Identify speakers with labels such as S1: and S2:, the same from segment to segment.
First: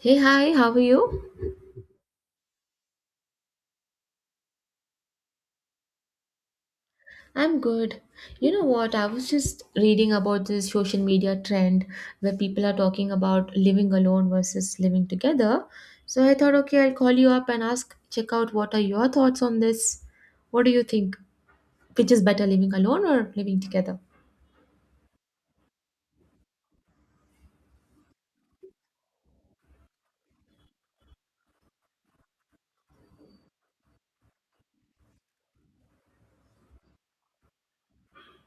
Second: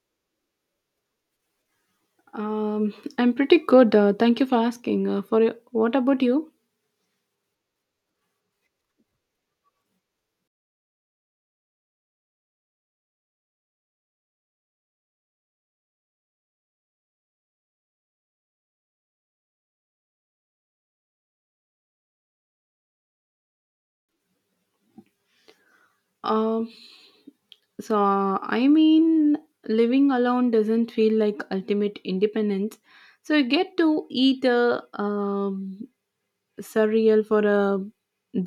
S1: Hey, hi, how are you?
S2: Um, I'm pretty good. Thank you for asking. What about you?
S1: I'm good. You know what? I was just reading about this social media trend where people are talking about living alone versus living together. So I thought, okay, I'll call you up and ask, check out what are your thoughts on this? What do you think? Which is better, living alone or living together?
S2: Um, I mean, living alone doesn't feel like ultimate independence. So you get to eat a cereal for a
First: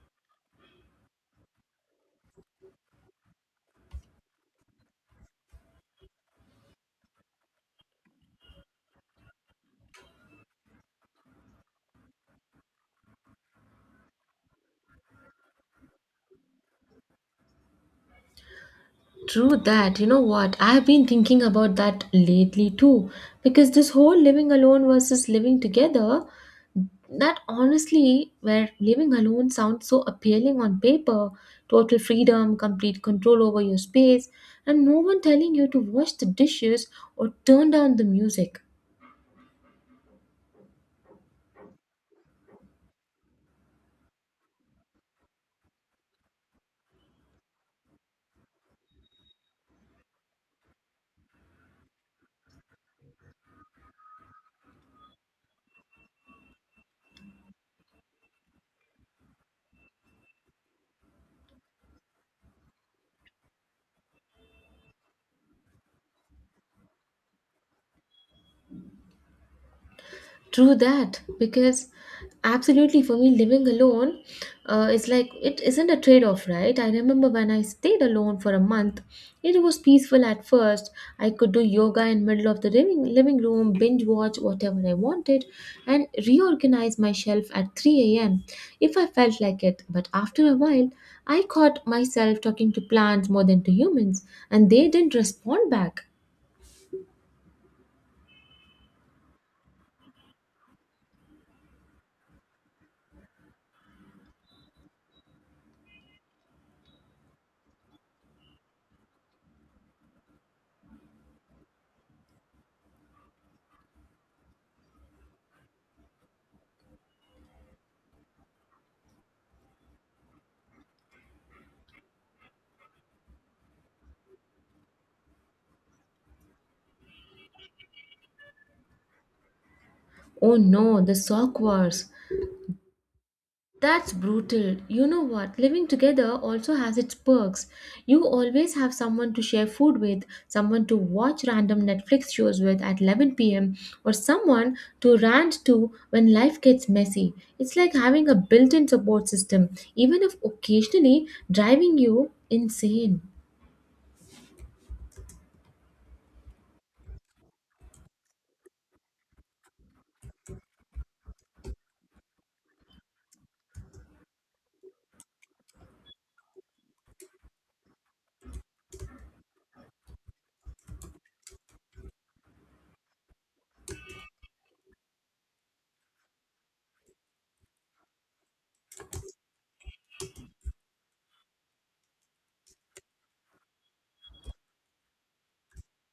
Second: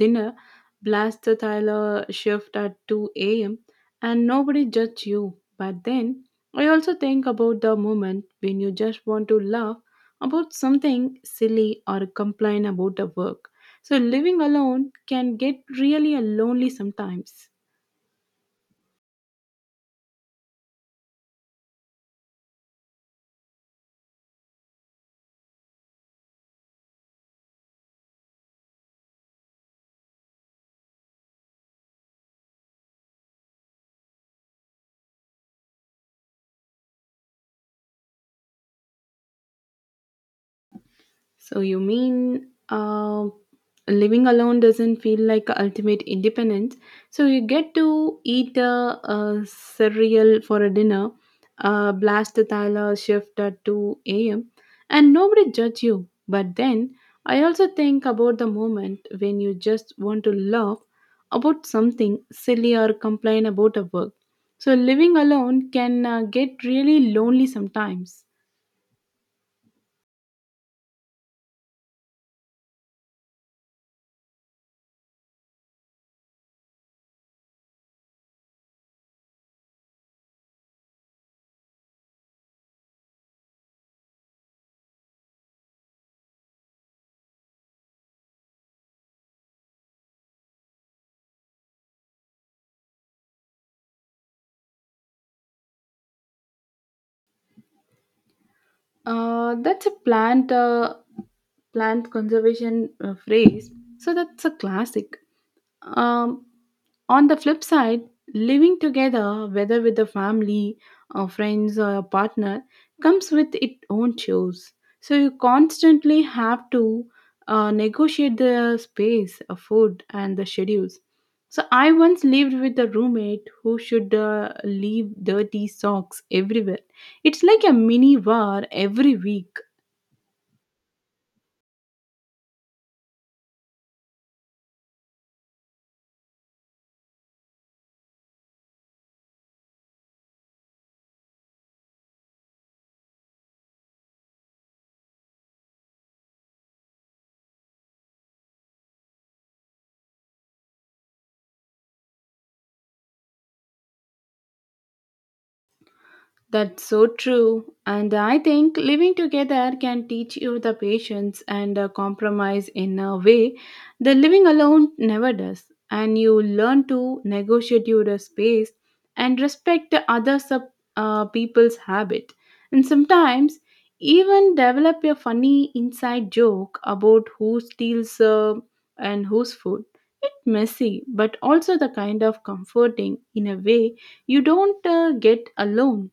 S2: dinner, blast the Tyler shift at two a.m. and nobody judge you. But then I also think about the moment when you just want to laugh about something silly or complain about the work. So living alone can get really lonely sometimes.
S1: True that. You know what? I've been thinking about that lately too, because this whole living alone versus living together, that honestly, where living alone sounds so appealing on paper, total freedom, complete control over your space, and no one telling you to wash the dishes or turn down the music.
S2: So you mean living alone doesn't feel like ultimate independence? So you get to eat a cereal for a dinner, blast the Tyler shift at two a.m. and nobody judge you. But then I also think about the moment when you just want to laugh about something silly or complain about a work. So living alone can get really lonely sometimes.
S1: True that, because absolutely for me, living alone is like it isn't a trade off, right? I remember when I stayed alone for a month, it was peaceful at first. I could do yoga in middle of the living room, binge watch whatever I wanted, and reorganize my shelf at 3 a.m. if I felt like it. But after a while, I caught myself talking to plants more than to humans, and they didn't respond back.
S2: That's a plant conservation phrase. So that's a classic. Um, on the flip side, living together, whether with a family, or friends, or a partner, comes with its own chores. So you constantly have to negotiate the space, food, and the schedules. So I once lived with a roommate who should leave dirty socks everywhere, it's like a mini war every week.
S1: Oh no, the sock wars. That's brutal. You know what? Living together also has its perks. You always have someone to share food with, someone to watch random Netflix shows with at 11 p.m., or someone to rant to when life gets messy. It's like having a built in support system, even if occasionally driving you insane.
S2: That's so true. And I think living together can teach you the patience and compromise in a way that living alone never does. And you learn to negotiate your space and respect the other people's habit. And sometimes even develop a funny inside joke about who steals and whose food. It's messy, but also the kind of comforting in a way you don't get alone.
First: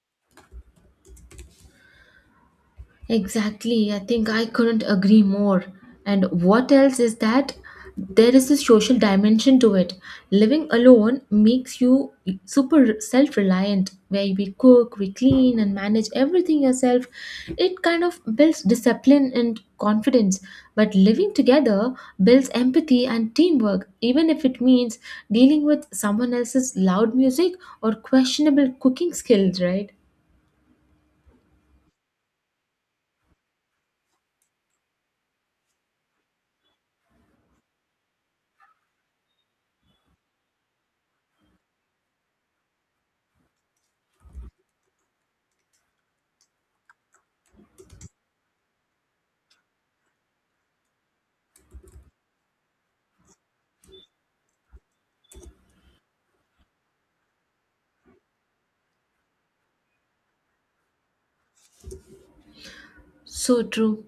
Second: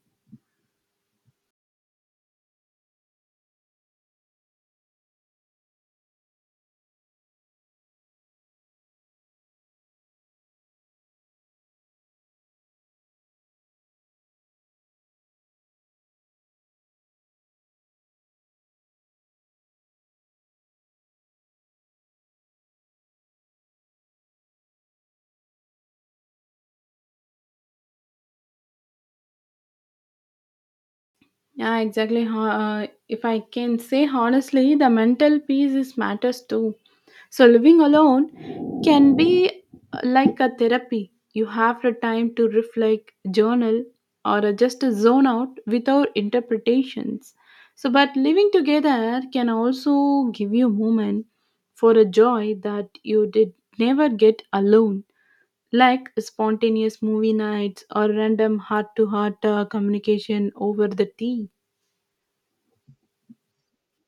S1: Exactly. I think I couldn't agree more. And what else is that there is a social dimension to it. Living alone makes you super self reliant, where we cook, we clean, and manage everything yourself. It kind of builds discipline and confidence. But living together builds empathy and teamwork, even if it means dealing with someone else's loud music or questionable cooking skills, right?
S2: Yeah, exactly. If I can say honestly, the mental peace is matters too. So living alone can be like a therapy. You have the time to reflect, journal, or just zone out without interpretations. So, but living together can also give you a moment for a joy that you did never get alone, like spontaneous movie nights or random heart-to-heart communication over the tea.
S1: So true.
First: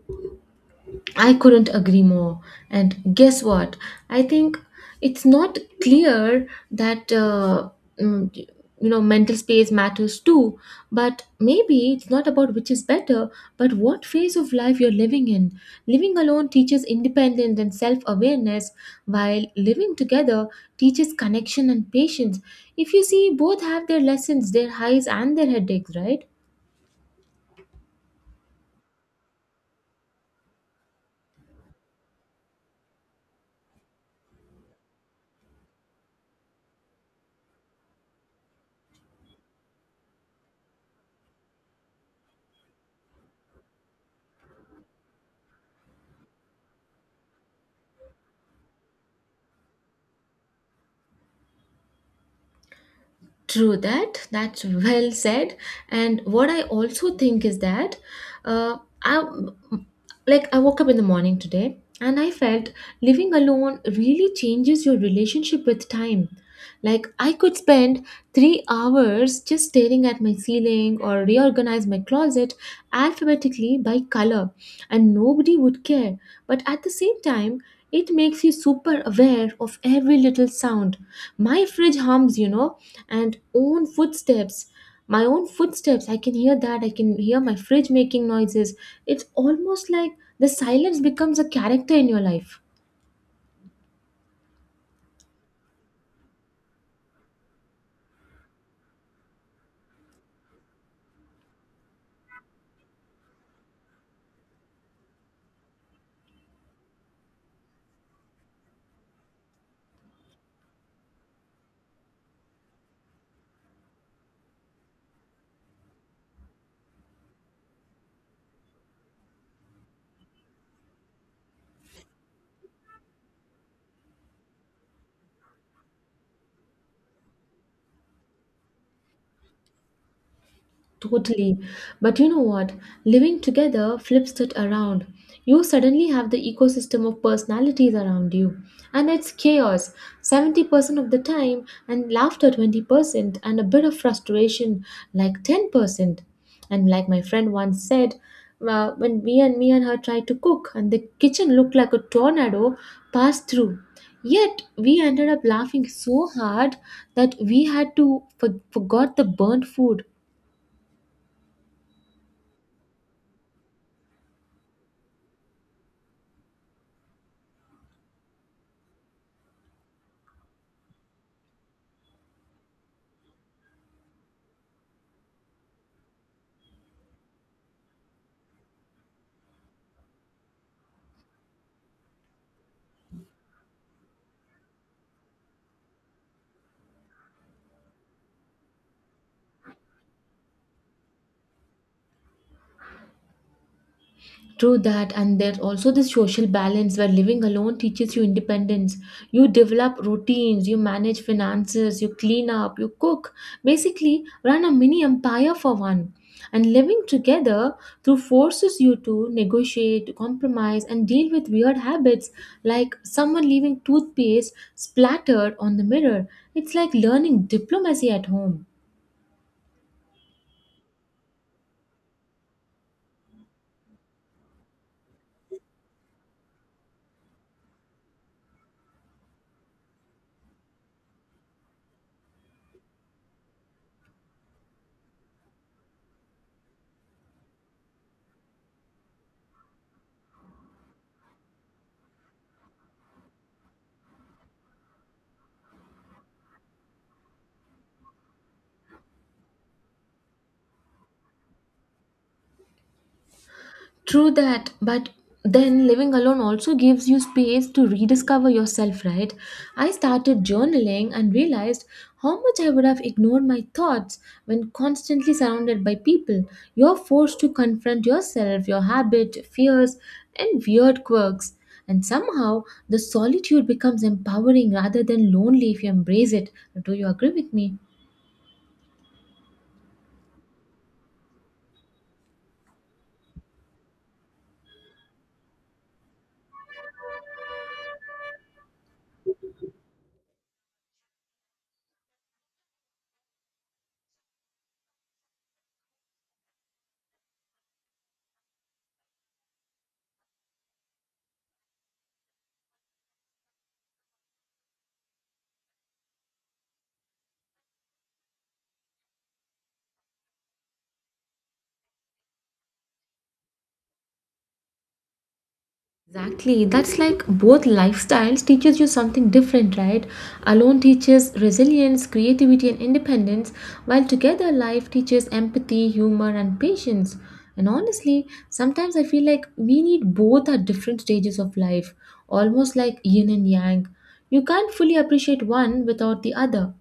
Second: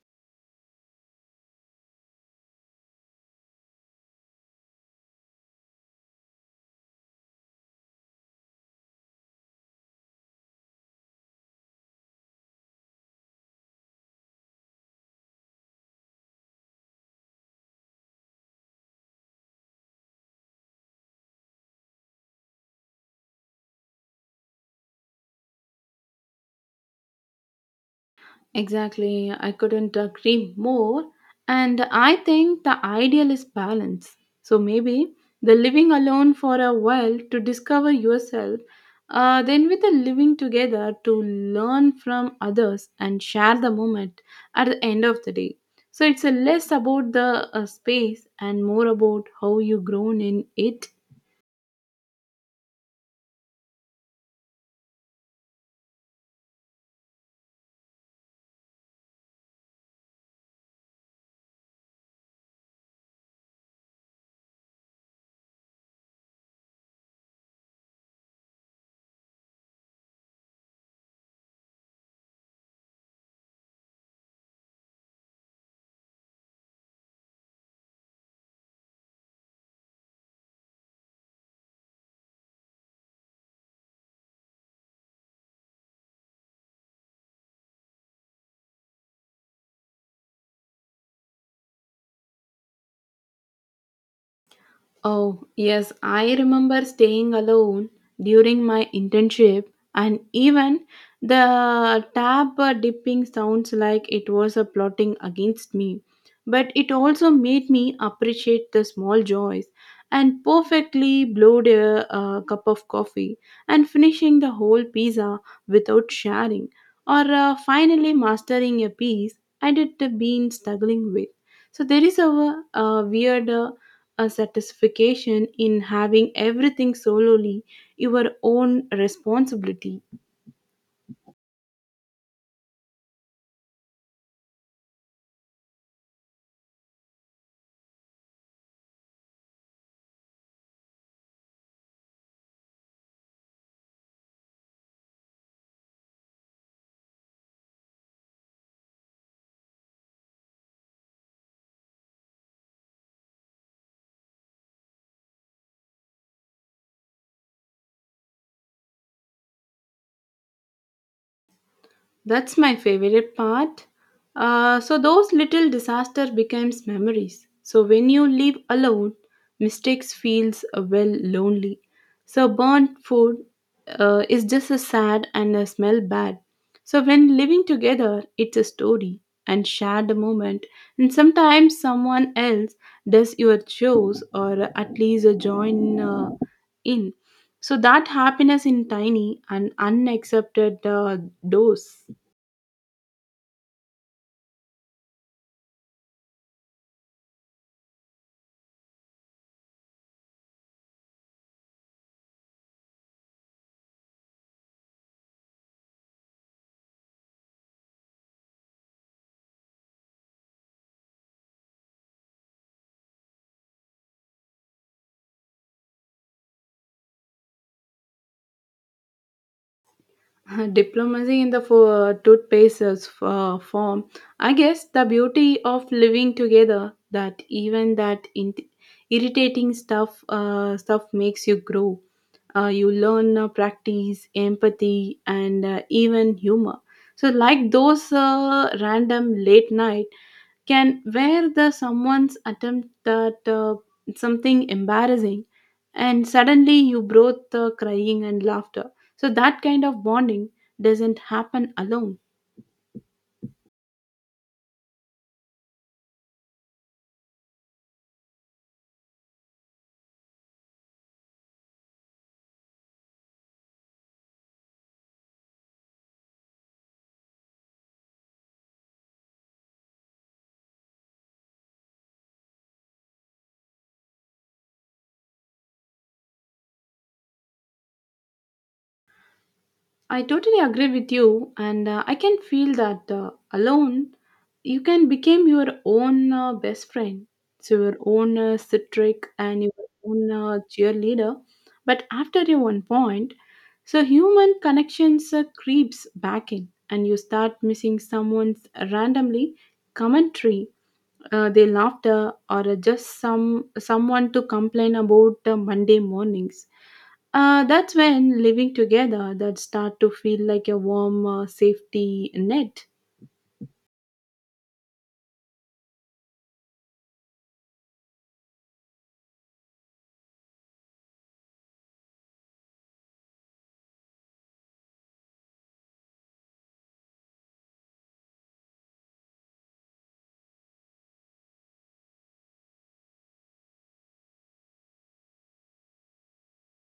S1: I couldn't agree more. And guess what? I think it's not clear that you know mental space matters too. But maybe it's not about which is better, but what phase of life you're living in. Living alone teaches independence and self-awareness, while living together teaches connection and patience. If you see, both have their lessons, their highs and their headaches, right?
S2: Exactly, I couldn't agree more. And I think the ideal is balance. So maybe the living alone for a while to discover yourself, then with the living together to learn from others and share the moment at the end of the day. So it's a less about the space and more about how you grown in it.
S1: True that. That's well said. And what I also think is that, I like I woke up in the morning today and I felt living alone really changes your relationship with time. Like I could spend 3 hours just staring at my ceiling or reorganize my closet alphabetically by color, and nobody would care. But at the same time, it makes you super aware of every little sound. My fridge hums, and own footsteps my own footsteps. I can hear my fridge making noises. It's almost like the silence becomes a character in your life.
S2: Oh, yes, I remember staying alone during my internship, and even the tap dipping sounds like it was a plotting against me. But it also made me appreciate the small joys and perfectly blowed a cup of coffee and finishing the whole pizza without sharing, or finally mastering a piece I had been struggling with. So there is a, weird. A satisfaction in having everything solely your own responsibility.
S1: Totally. But you know what? Living together flips it around. You suddenly have the ecosystem of personalities around you, and it's chaos 70% of the time, and laughter 20%, and a bit of frustration like 10%. And like my friend once said, when me and her tried to cook, and the kitchen looked like a tornado passed through. Yet we ended up laughing so hard that we had to forgot the burnt food.
S2: That's my favorite part. So those little disaster becomes memories. So when you live alone, mistakes feels well lonely. So burnt food is just a sad and a smell bad. So when living together, it's a story and shared a moment. And sometimes someone else does your chores or at least join in. So that happiness in tiny and unaccepted dose.
S1: True that, and there's also this social balance where living alone teaches you independence. You develop routines, you manage finances, you clean up, you cook, basically, run a mini empire for one. And living together through forces you to negotiate, compromise, and deal with weird habits like someone leaving toothpaste splattered on the mirror. It's like learning diplomacy at home.
S2: Diplomacy in the fo- Toothpaste is, form. I guess the beauty of living together that even that irritating stuff makes you grow. You learn practice, empathy, and even humor. So, like those random late night can where the someone's attempt that something embarrassing and suddenly you both crying and laughter, so that kind of bonding doesn't happen alone.
S1: True that, but then living alone also gives you space to rediscover yourself, right? I started journaling and realized how much I would have ignored my thoughts when constantly surrounded by people. You're forced to confront yourself, your habits, fears, and weird quirks. And somehow, the solitude becomes empowering rather than lonely if you embrace it. Do you agree with me?
S2: I totally agree with you, and I can feel that alone you can become your own best friend, so your own citric and your own cheerleader. But after a one point, so human connections creeps back in, and you start missing someone's randomly commentary, their laughter or just someone to complain about the Monday mornings. That's when living together that start to feel like a warm safety net.
S1: Exactly. That's like both lifestyles teaches you something different, right? Alone teaches resilience, creativity and independence, while together life teaches empathy, humor and patience. And honestly, sometimes I feel like we need both at different stages of life, almost like yin and yang. You can't fully appreciate one without the other.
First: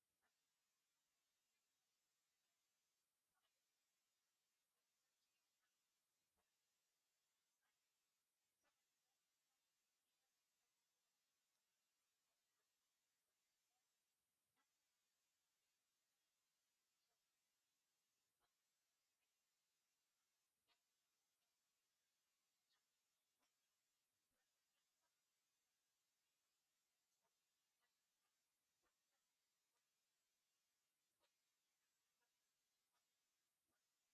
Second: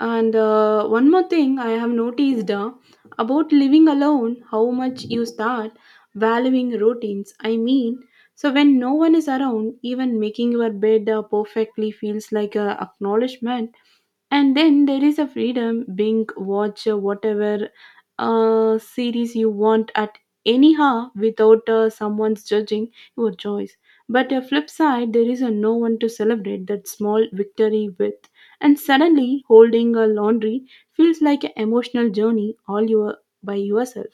S2: And one more thing I have noticed about living alone, how much you start valuing routines. I mean, so when no one is around, even making your bed perfectly feels like a acknowledgement. And then there is a freedom being watch whatever series you want at anyhow without someone's judging your choice. But a flip side, there is a no one to celebrate that small victory with. And suddenly, holding a laundry feels like an emotional journey all your by yourself.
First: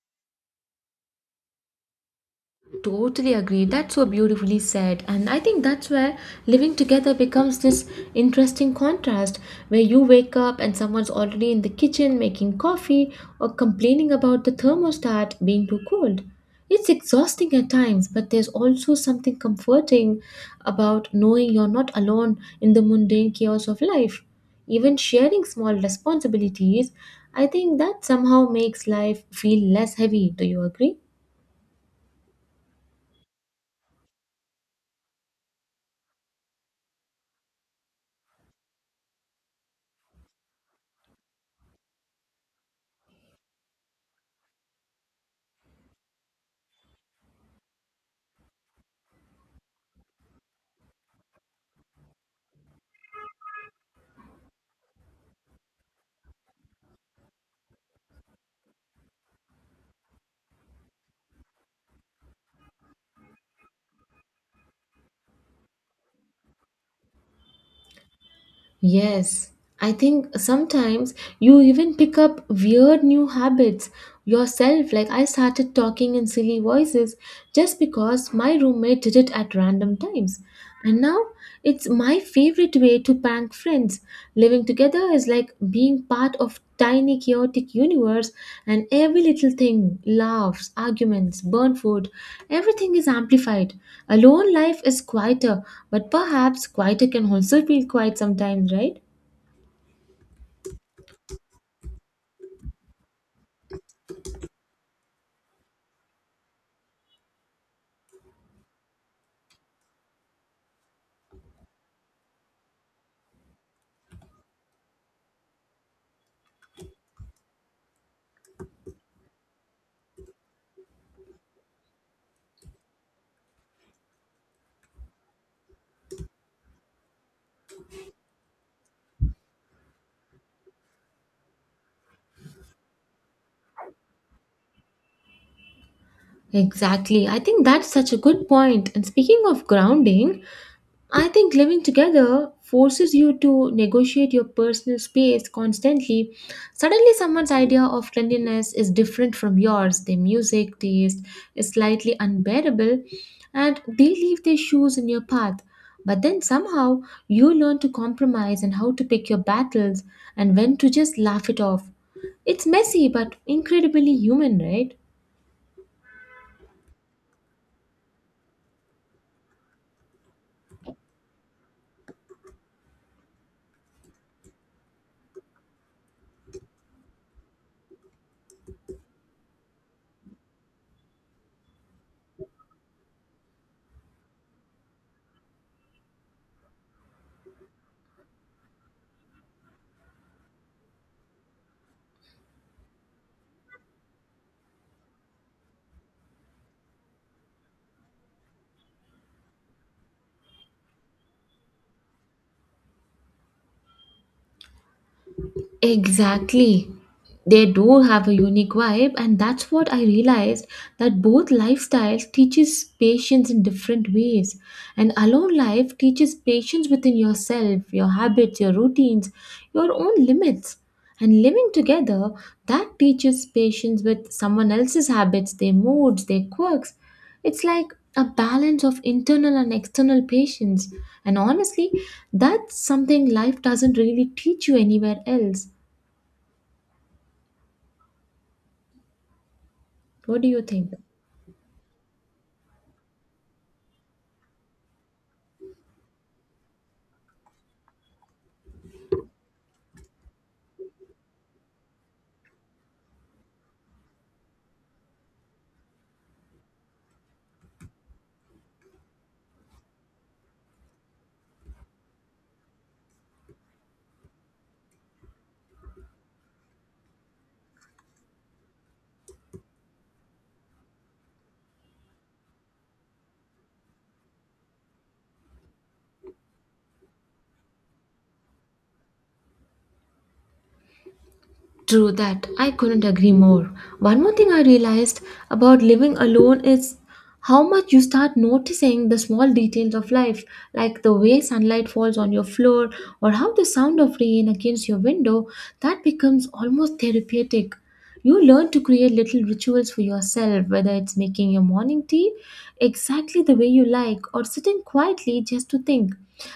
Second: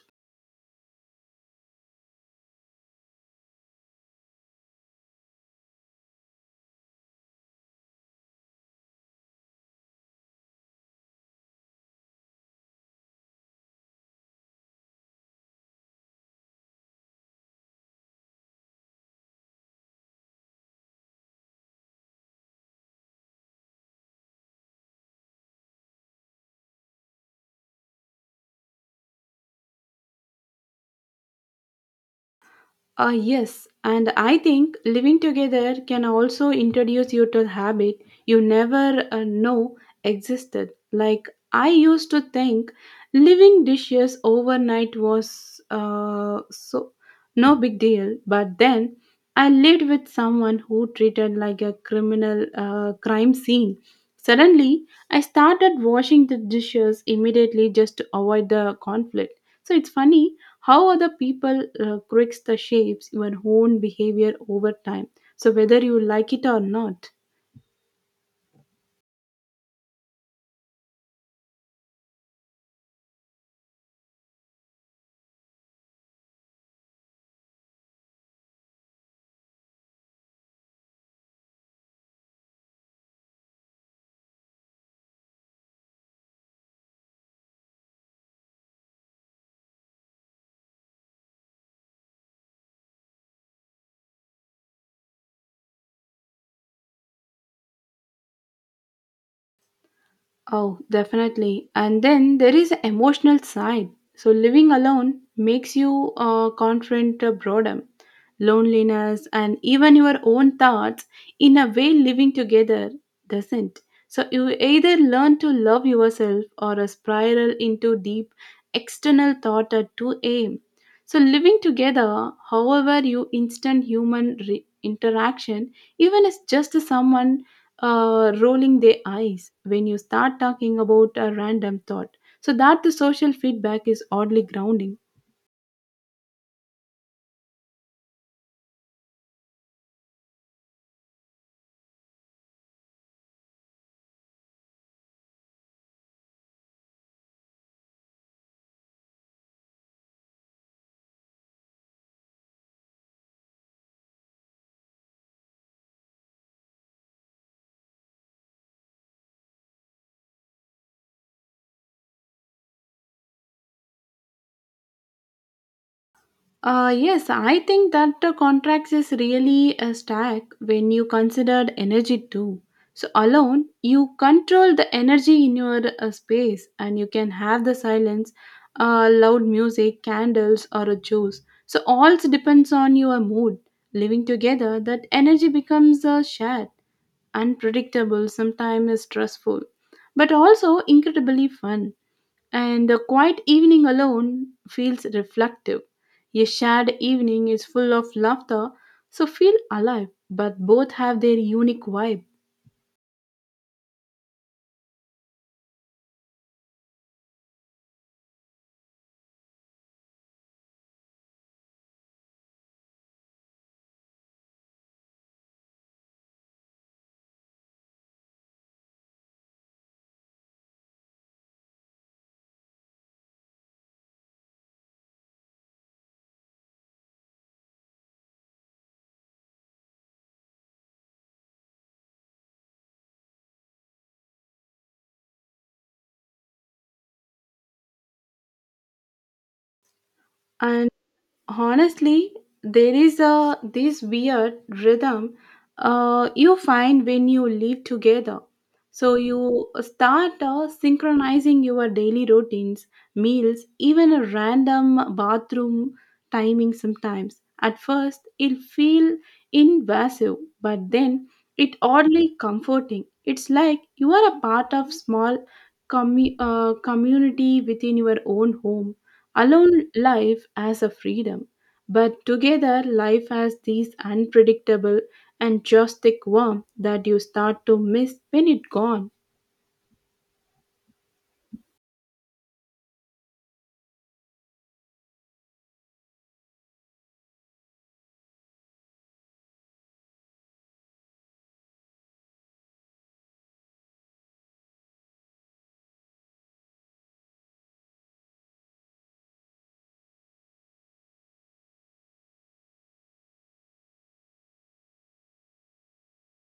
S1: Totally agree. That's so beautifully said. And I think that's where living together becomes this interesting contrast where you wake up and someone's already in the kitchen making coffee or complaining about the thermostat being too cold. It's exhausting at times, but there's also something comforting about knowing you're not alone in the mundane chaos of life. Even sharing small responsibilities, I think that somehow makes life feel less heavy. Do you agree?
S2: Yes, and I think living together can also introduce you to a habit you never know existed. Like I used to think living dishes overnight was so no big deal, but then I lived with someone who treated like a criminal crime scene. Suddenly, I started washing the dishes immediately just to avoid the conflict. So it's funny how other people critics the shapes your own behavior over time, so whether you like it or not.
S1: Yes, I think sometimes you even pick up weird new habits yourself. Like I started talking in silly voices just because my roommate did it at random times. And now it's my favorite way to prank friends. Living together is like being part of tiny chaotic universe, and every little thing, laughs, arguments, burnt food, everything is amplified. Alone life is quieter, but perhaps quieter can also feel quiet sometimes, right?
S2: Oh, definitely. And then there is emotional side. So living alone makes you confront boredom, loneliness, and even your own thoughts in a way living together doesn't. So you either learn to love yourself or a spiral into deep external thought at 2 a.m. So living together, however, you instant human interaction, even as just someone rolling their eyes when you start talking about a random thought. So that the social feedback is oddly grounding.
S1: Exactly. I think that's such a good point. And speaking of grounding, I think living together forces you to negotiate your personal space constantly. Suddenly, someone's idea of cleanliness is different from yours. Their music taste is slightly unbearable, and they leave their shoes in your path. But then somehow you learn to compromise and how to pick your battles and when to just laugh it off. It's messy but incredibly human, right?
S2: Yes, I think that the contracts is really a stack when you considered energy too. So alone, you control the energy in your space and you can have the silence, loud music, candles or a juice. So all depends on your mood. Living together, that energy becomes a share, unpredictable, sometimes stressful, but also incredibly fun. And a quiet evening alone feels reflective. A shared evening is full of laughter, so feel alive, but both have their unique vibe.
S1: Exactly. They do have a unique vibe, and that's what I realized that both lifestyles teaches patience in different ways. And alone life teaches patience within yourself, your habits, your routines, your own limits. And living together, that teaches patience with someone else's habits, their moods, their quirks. It's like a balance of internal and external patience. And honestly, that's something life doesn't really teach you anywhere else. What do you
S2: And
S1: think?
S2: honestly, there is a this weird rhythm you find when you live together, so you start synchronizing your daily routines, meals, even a random bathroom timing. Sometimes at first it feel invasive, but then it oddly comforting. It's like you are a part of small community within your own home. Alone, life has a freedom, but together, life has these unpredictable and joystick warmth that you start to miss when it gone.
S1: True that. I couldn't agree more. One more thing I realized about living alone is how much you start noticing the small details of life, like the way sunlight falls on your floor or how the sound of rain against your window, that becomes almost therapeutic. You learn to create little rituals for yourself, whether it's making your morning tea exactly the way you like or sitting quietly just to think.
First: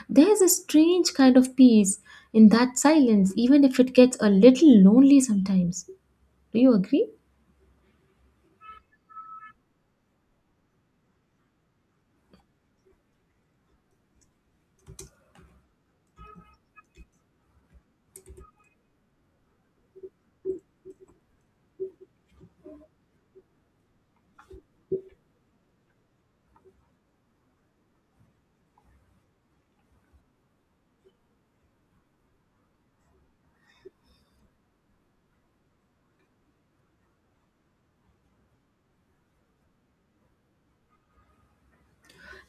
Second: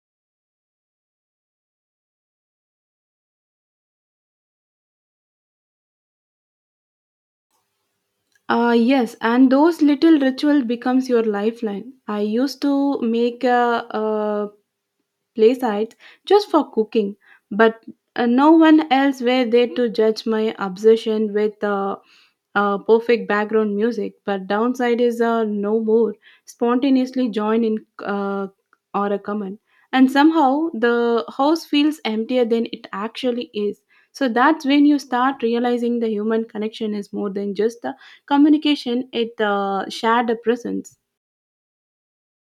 S1: There's a strange kind of peace in that silence, even if it gets a little lonely sometimes. Do you agree?
S2: Ah, yes, and those little ritual becomes your lifeline. I used to make a play sites just for cooking, but no one else were there to judge my obsession with perfect background music. But downside is no more spontaneously join in uh, or a comment, and somehow the house feels emptier than it actually is. So that's when you start realizing the human connection is more than just the communication; it shared a presence.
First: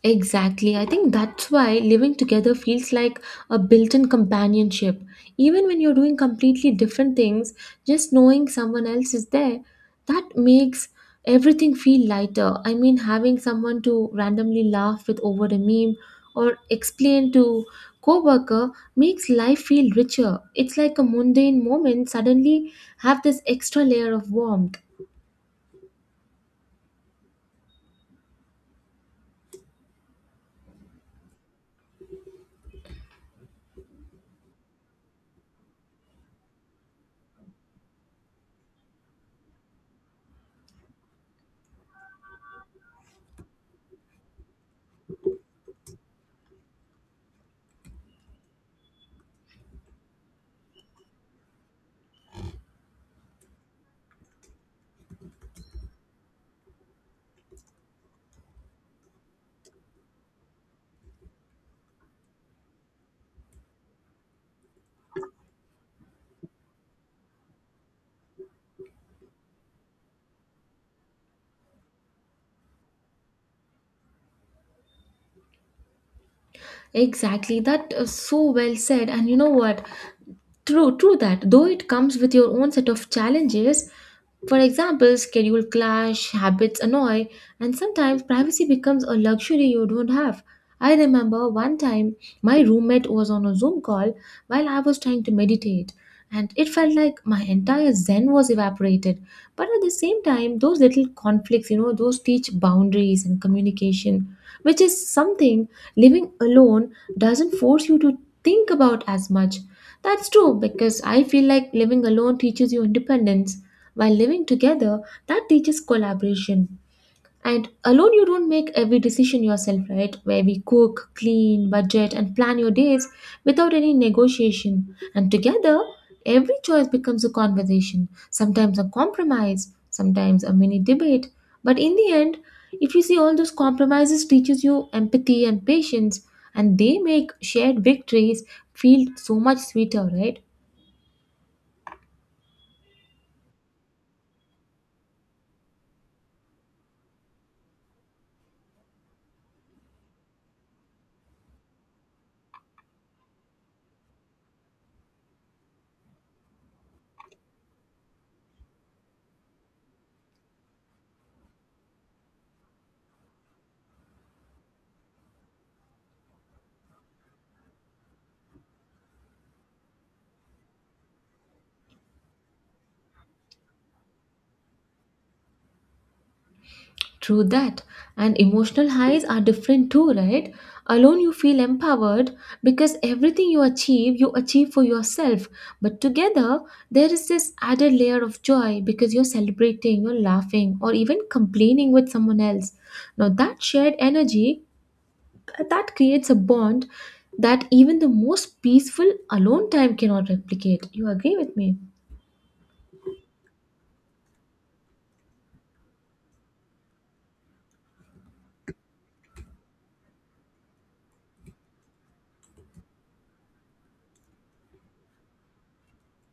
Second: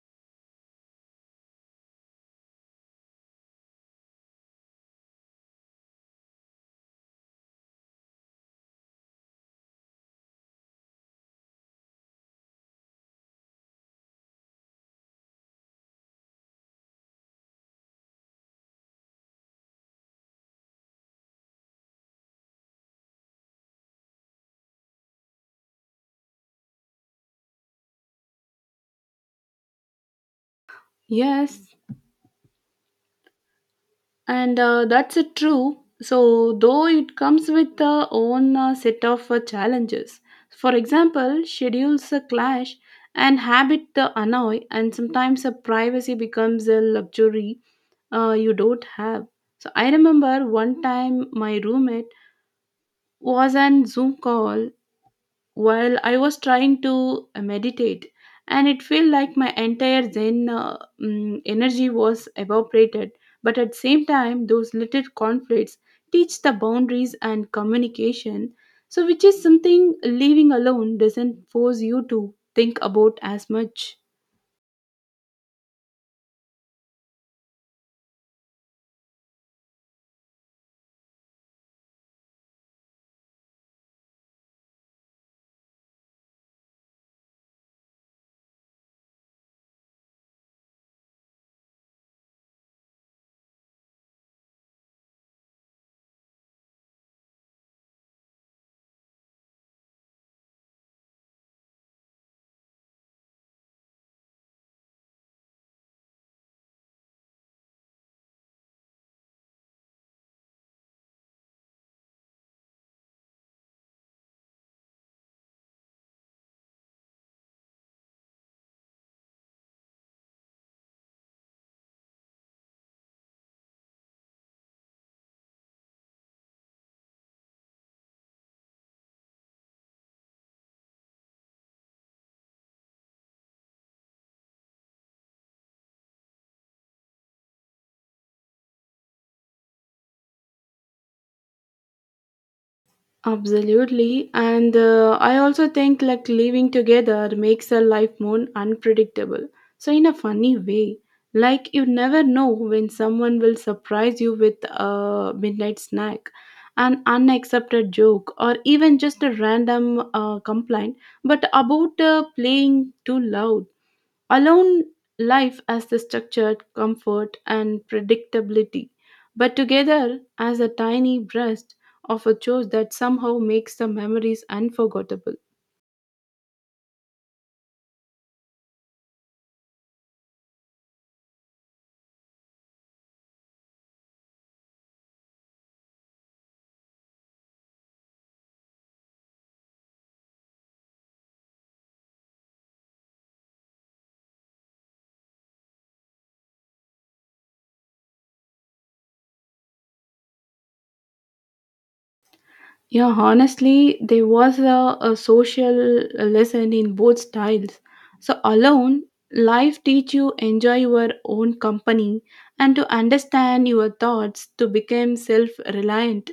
S1: Exactly. I think that's why living together feels like a built in companionship. Even when you're doing completely different things, just knowing someone else is there, that makes everything feel lighter. I mean, having someone to randomly laugh with over a meme or explain to coworker makes life feel richer. It's like a mundane moment suddenly have this extra layer of warmth.
S2: Yes. And that's it true, so though it comes with the own set of challenges, for example schedules clash and habit the annoy, and sometimes a privacy becomes a luxury you don't have. So I remember one time my roommate was on zoom call while I was trying to meditate, and it felt like my entire Zen energy was evaporated. But at the same time, those little conflicts teach the boundaries and communication, so which is something living alone doesn't force you to think about as much.
S1: Exactly, that is so well said. And you know what? True, true that. Though it comes with your own set of challenges, for example, schedule clash, habits annoy, and sometimes privacy becomes a luxury you don't have. I remember one time my roommate was on a Zoom call while I was trying to meditate, and it felt like my entire Zen was evaporated. But at the same time, those little conflicts, you know, those teach boundaries and communication, which is something living alone doesn't force you to think about as much. That's true, because I feel like living alone teaches you independence, while living together that teaches collaboration. And alone, you don't make every decision yourself, right? Where we cook, clean, budget, and plan your days without any negotiation. And together, every choice becomes a conversation, sometimes a compromise, sometimes a mini debate. But in the end, if you see all those compromises teaches you empathy and patience, and they make shared victories feel so much sweeter, right?
S2: Absolutely. And I also think like living together makes a life more unpredictable. So, in a funny way, like you never know when someone will surprise you with a midnight snack, an unaccepted joke, or even just a random complaint, but about playing too loud. Alone life as the structured comfort and predictability, but together as a tiny burst of a choice that somehow makes the memories unforgettable.
S1: True that. And emotional highs are different too, right? Alone, you feel empowered because everything you achieve for yourself. But together, there is this added layer of joy because you're celebrating, you're laughing, or even complaining with someone else. Now, that shared energy that creates a bond that even the most peaceful alone time cannot replicate. You agree with me?
S2: Yeah, honestly, there was a social lesson in both styles. So alone, life teach you enjoy your own company and to understand your thoughts to become self-reliant.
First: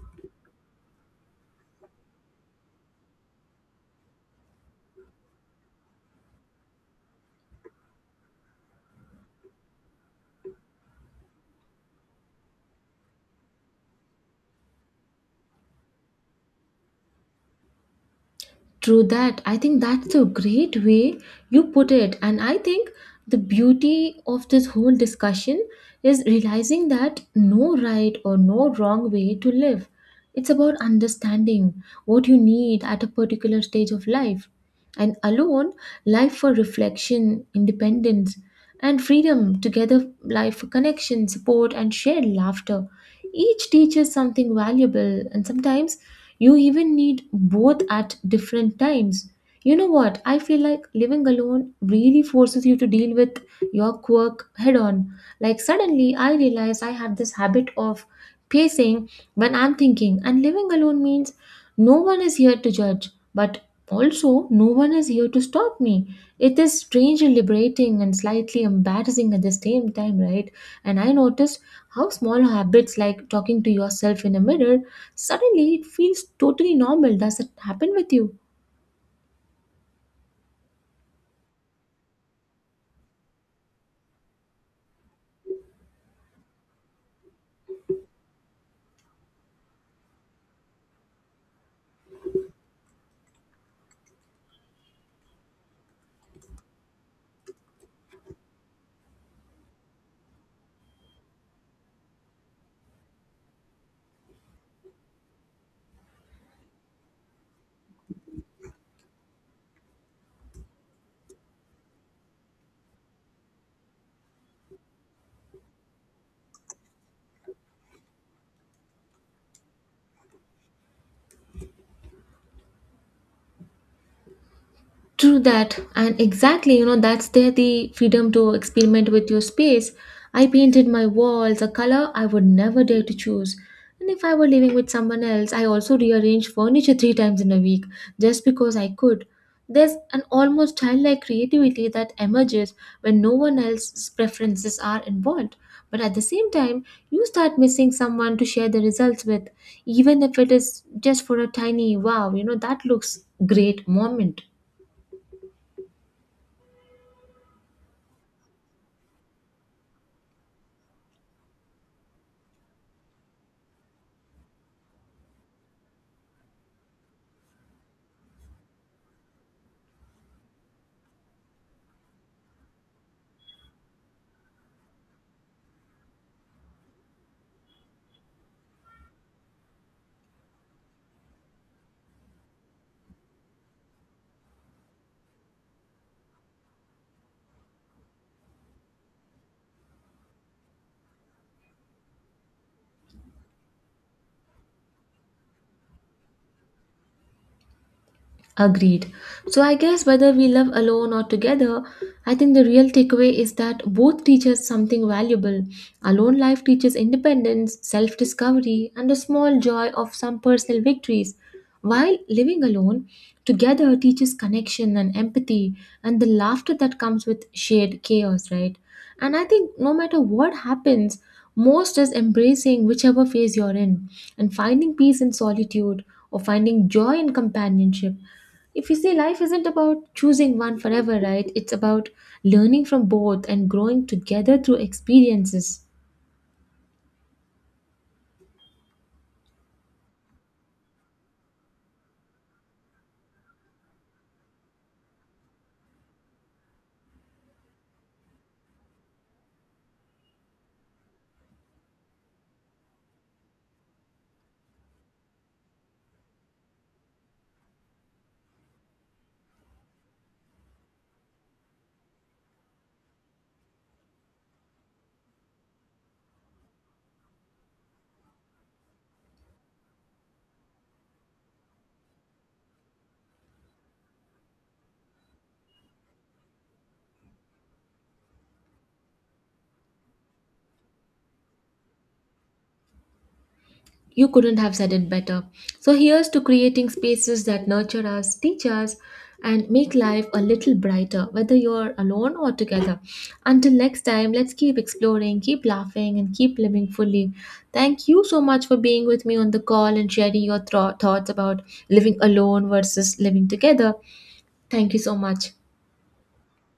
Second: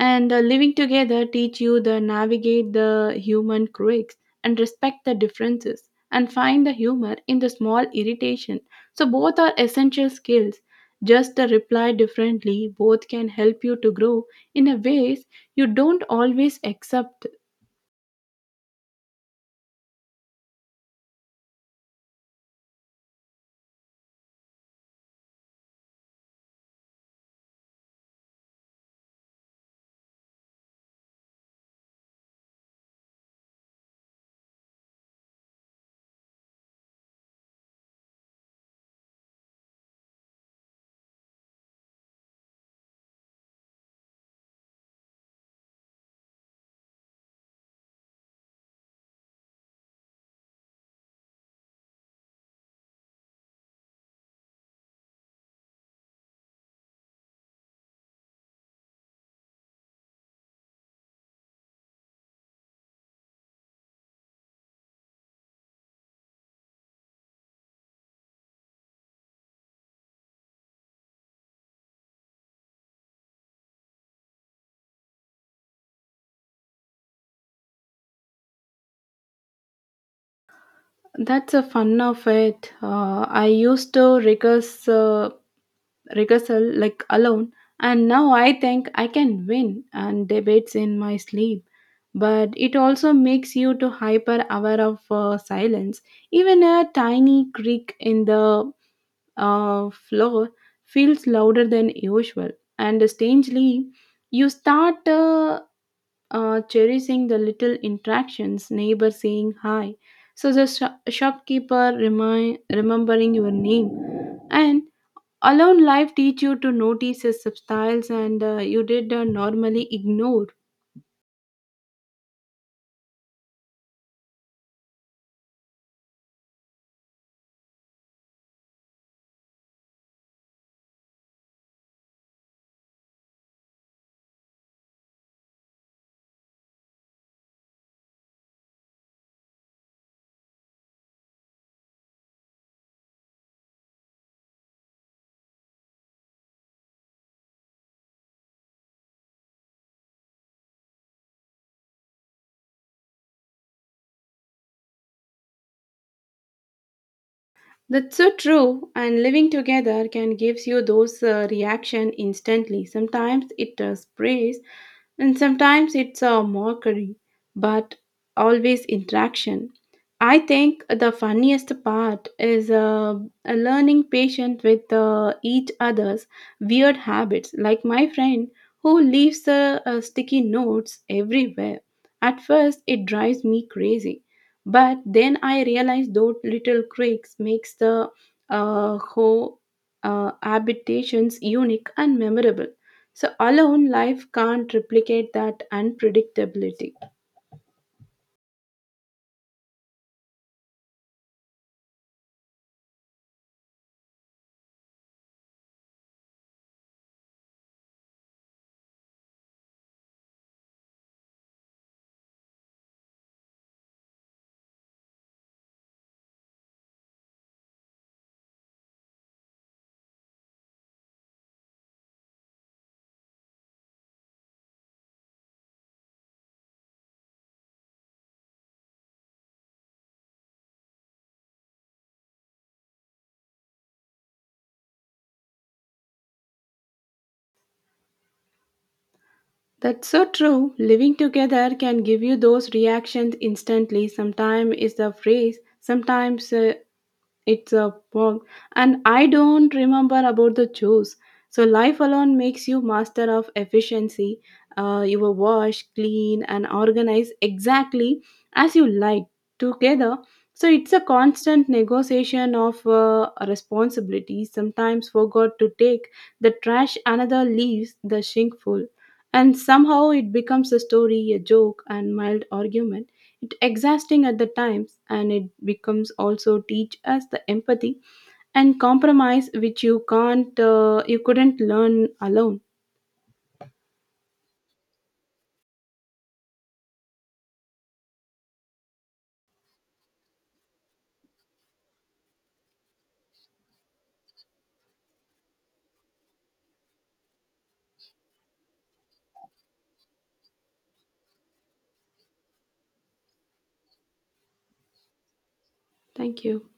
S2: And living together teach you the navigate the human quirks and respect the differences and find the humor in the small irritation. So both are essential skills. Just the reply differently, both can help you to grow in a ways you don't always accept.
S1: True that. I think that's a great way you put it. And I think the beauty of this whole discussion is realizing that no right or no wrong way to live. It's about understanding what you need at a particular stage of life. And alone, life for reflection, independence, and freedom, together, life for connection, support, and shared laughter. Each teaches something valuable, and sometimes you even need both at different times. You know what? I feel like living alone really forces you to deal with your quirk head on. Like, suddenly I realized I had this habit of pacing when I'm thinking, and living alone means no one is here to judge, but also no one is here to stop me. It is strange liberating and slightly embarrassing at the same time, right? And I noticed how small habits like talking to yourself in a mirror suddenly it feels totally normal. Does it happen with you?
S2: That's the fun of it. I used to rehearsal like alone, and now I think I can win and debates in my sleep. But it also makes you to hyper aware of silence. Even a tiny creak in the floor feels louder than usual, and strangely, you start cherishing the little interactions, neighbor saying hi, so the shopkeeper remembering your name, and alone life teach you to notice the subtiles and you did normally ignore.
S1: True that, and exactly, you know, that's there the freedom to experiment with your space. I painted my walls a color I would never dare to choose. And if I were living with someone else, I also rearranged furniture three times in a week just because I could. There's an almost childlike creativity that emerges when no one else's preferences are involved. But at the same time, you start missing someone to share the results with, even if it is just for a tiny wow, you know, that looks great moment.
S2: That's so true. And living together can gives you those reaction instantly. Sometimes it sprays, and sometimes it's a mockery, but always interaction. I think the funniest part is learning patience with each other's weird habits. Like my friend who leaves sticky notes everywhere. At first, it drives me crazy, but then I realized those little quirks makes the whole habitations unique and memorable. So alone life can't replicate that unpredictability.
S1: Agreed. So, I guess whether we live alone or together, I think the real takeaway is that both teach us something valuable. Alone life teaches independence, self discovery, and a small joy of some personal victories, while living alone together teaches connection and empathy and the laughter that comes with shared chaos, right? And I think no matter what happens, most is embracing whichever phase you're in and finding peace in solitude or finding joy in companionship. If you see, life isn't about choosing one forever, right? It's about learning from both and growing together through experiences.
S2: That's so true. Living together can give you those reactions instantly. Sometimes is the phrase, sometimes it's a bog, and I don't remember about the chores. So life alone makes you master of efficiency. You will wash, clean, and organize exactly as you like together. So it's a constant negotiation of responsibilities. Sometimes forgot to take the trash, another leaves the sink full, and somehow it becomes a story, a joke, and mild argument, exhausting at the times, and it becomes also teach us the empathy and compromise which you can't you couldn't learn alone.
S1: You couldn't have said it better. So here's to creating spaces that nurture us, teach us, and make life a little brighter, whether you're alone or together. Until next time, let's keep exploring, keep laughing, and keep living fully. Thank you so much for being with me on the call and sharing your thoughts about living alone versus living together. Thank you so much.
S2: Thank you.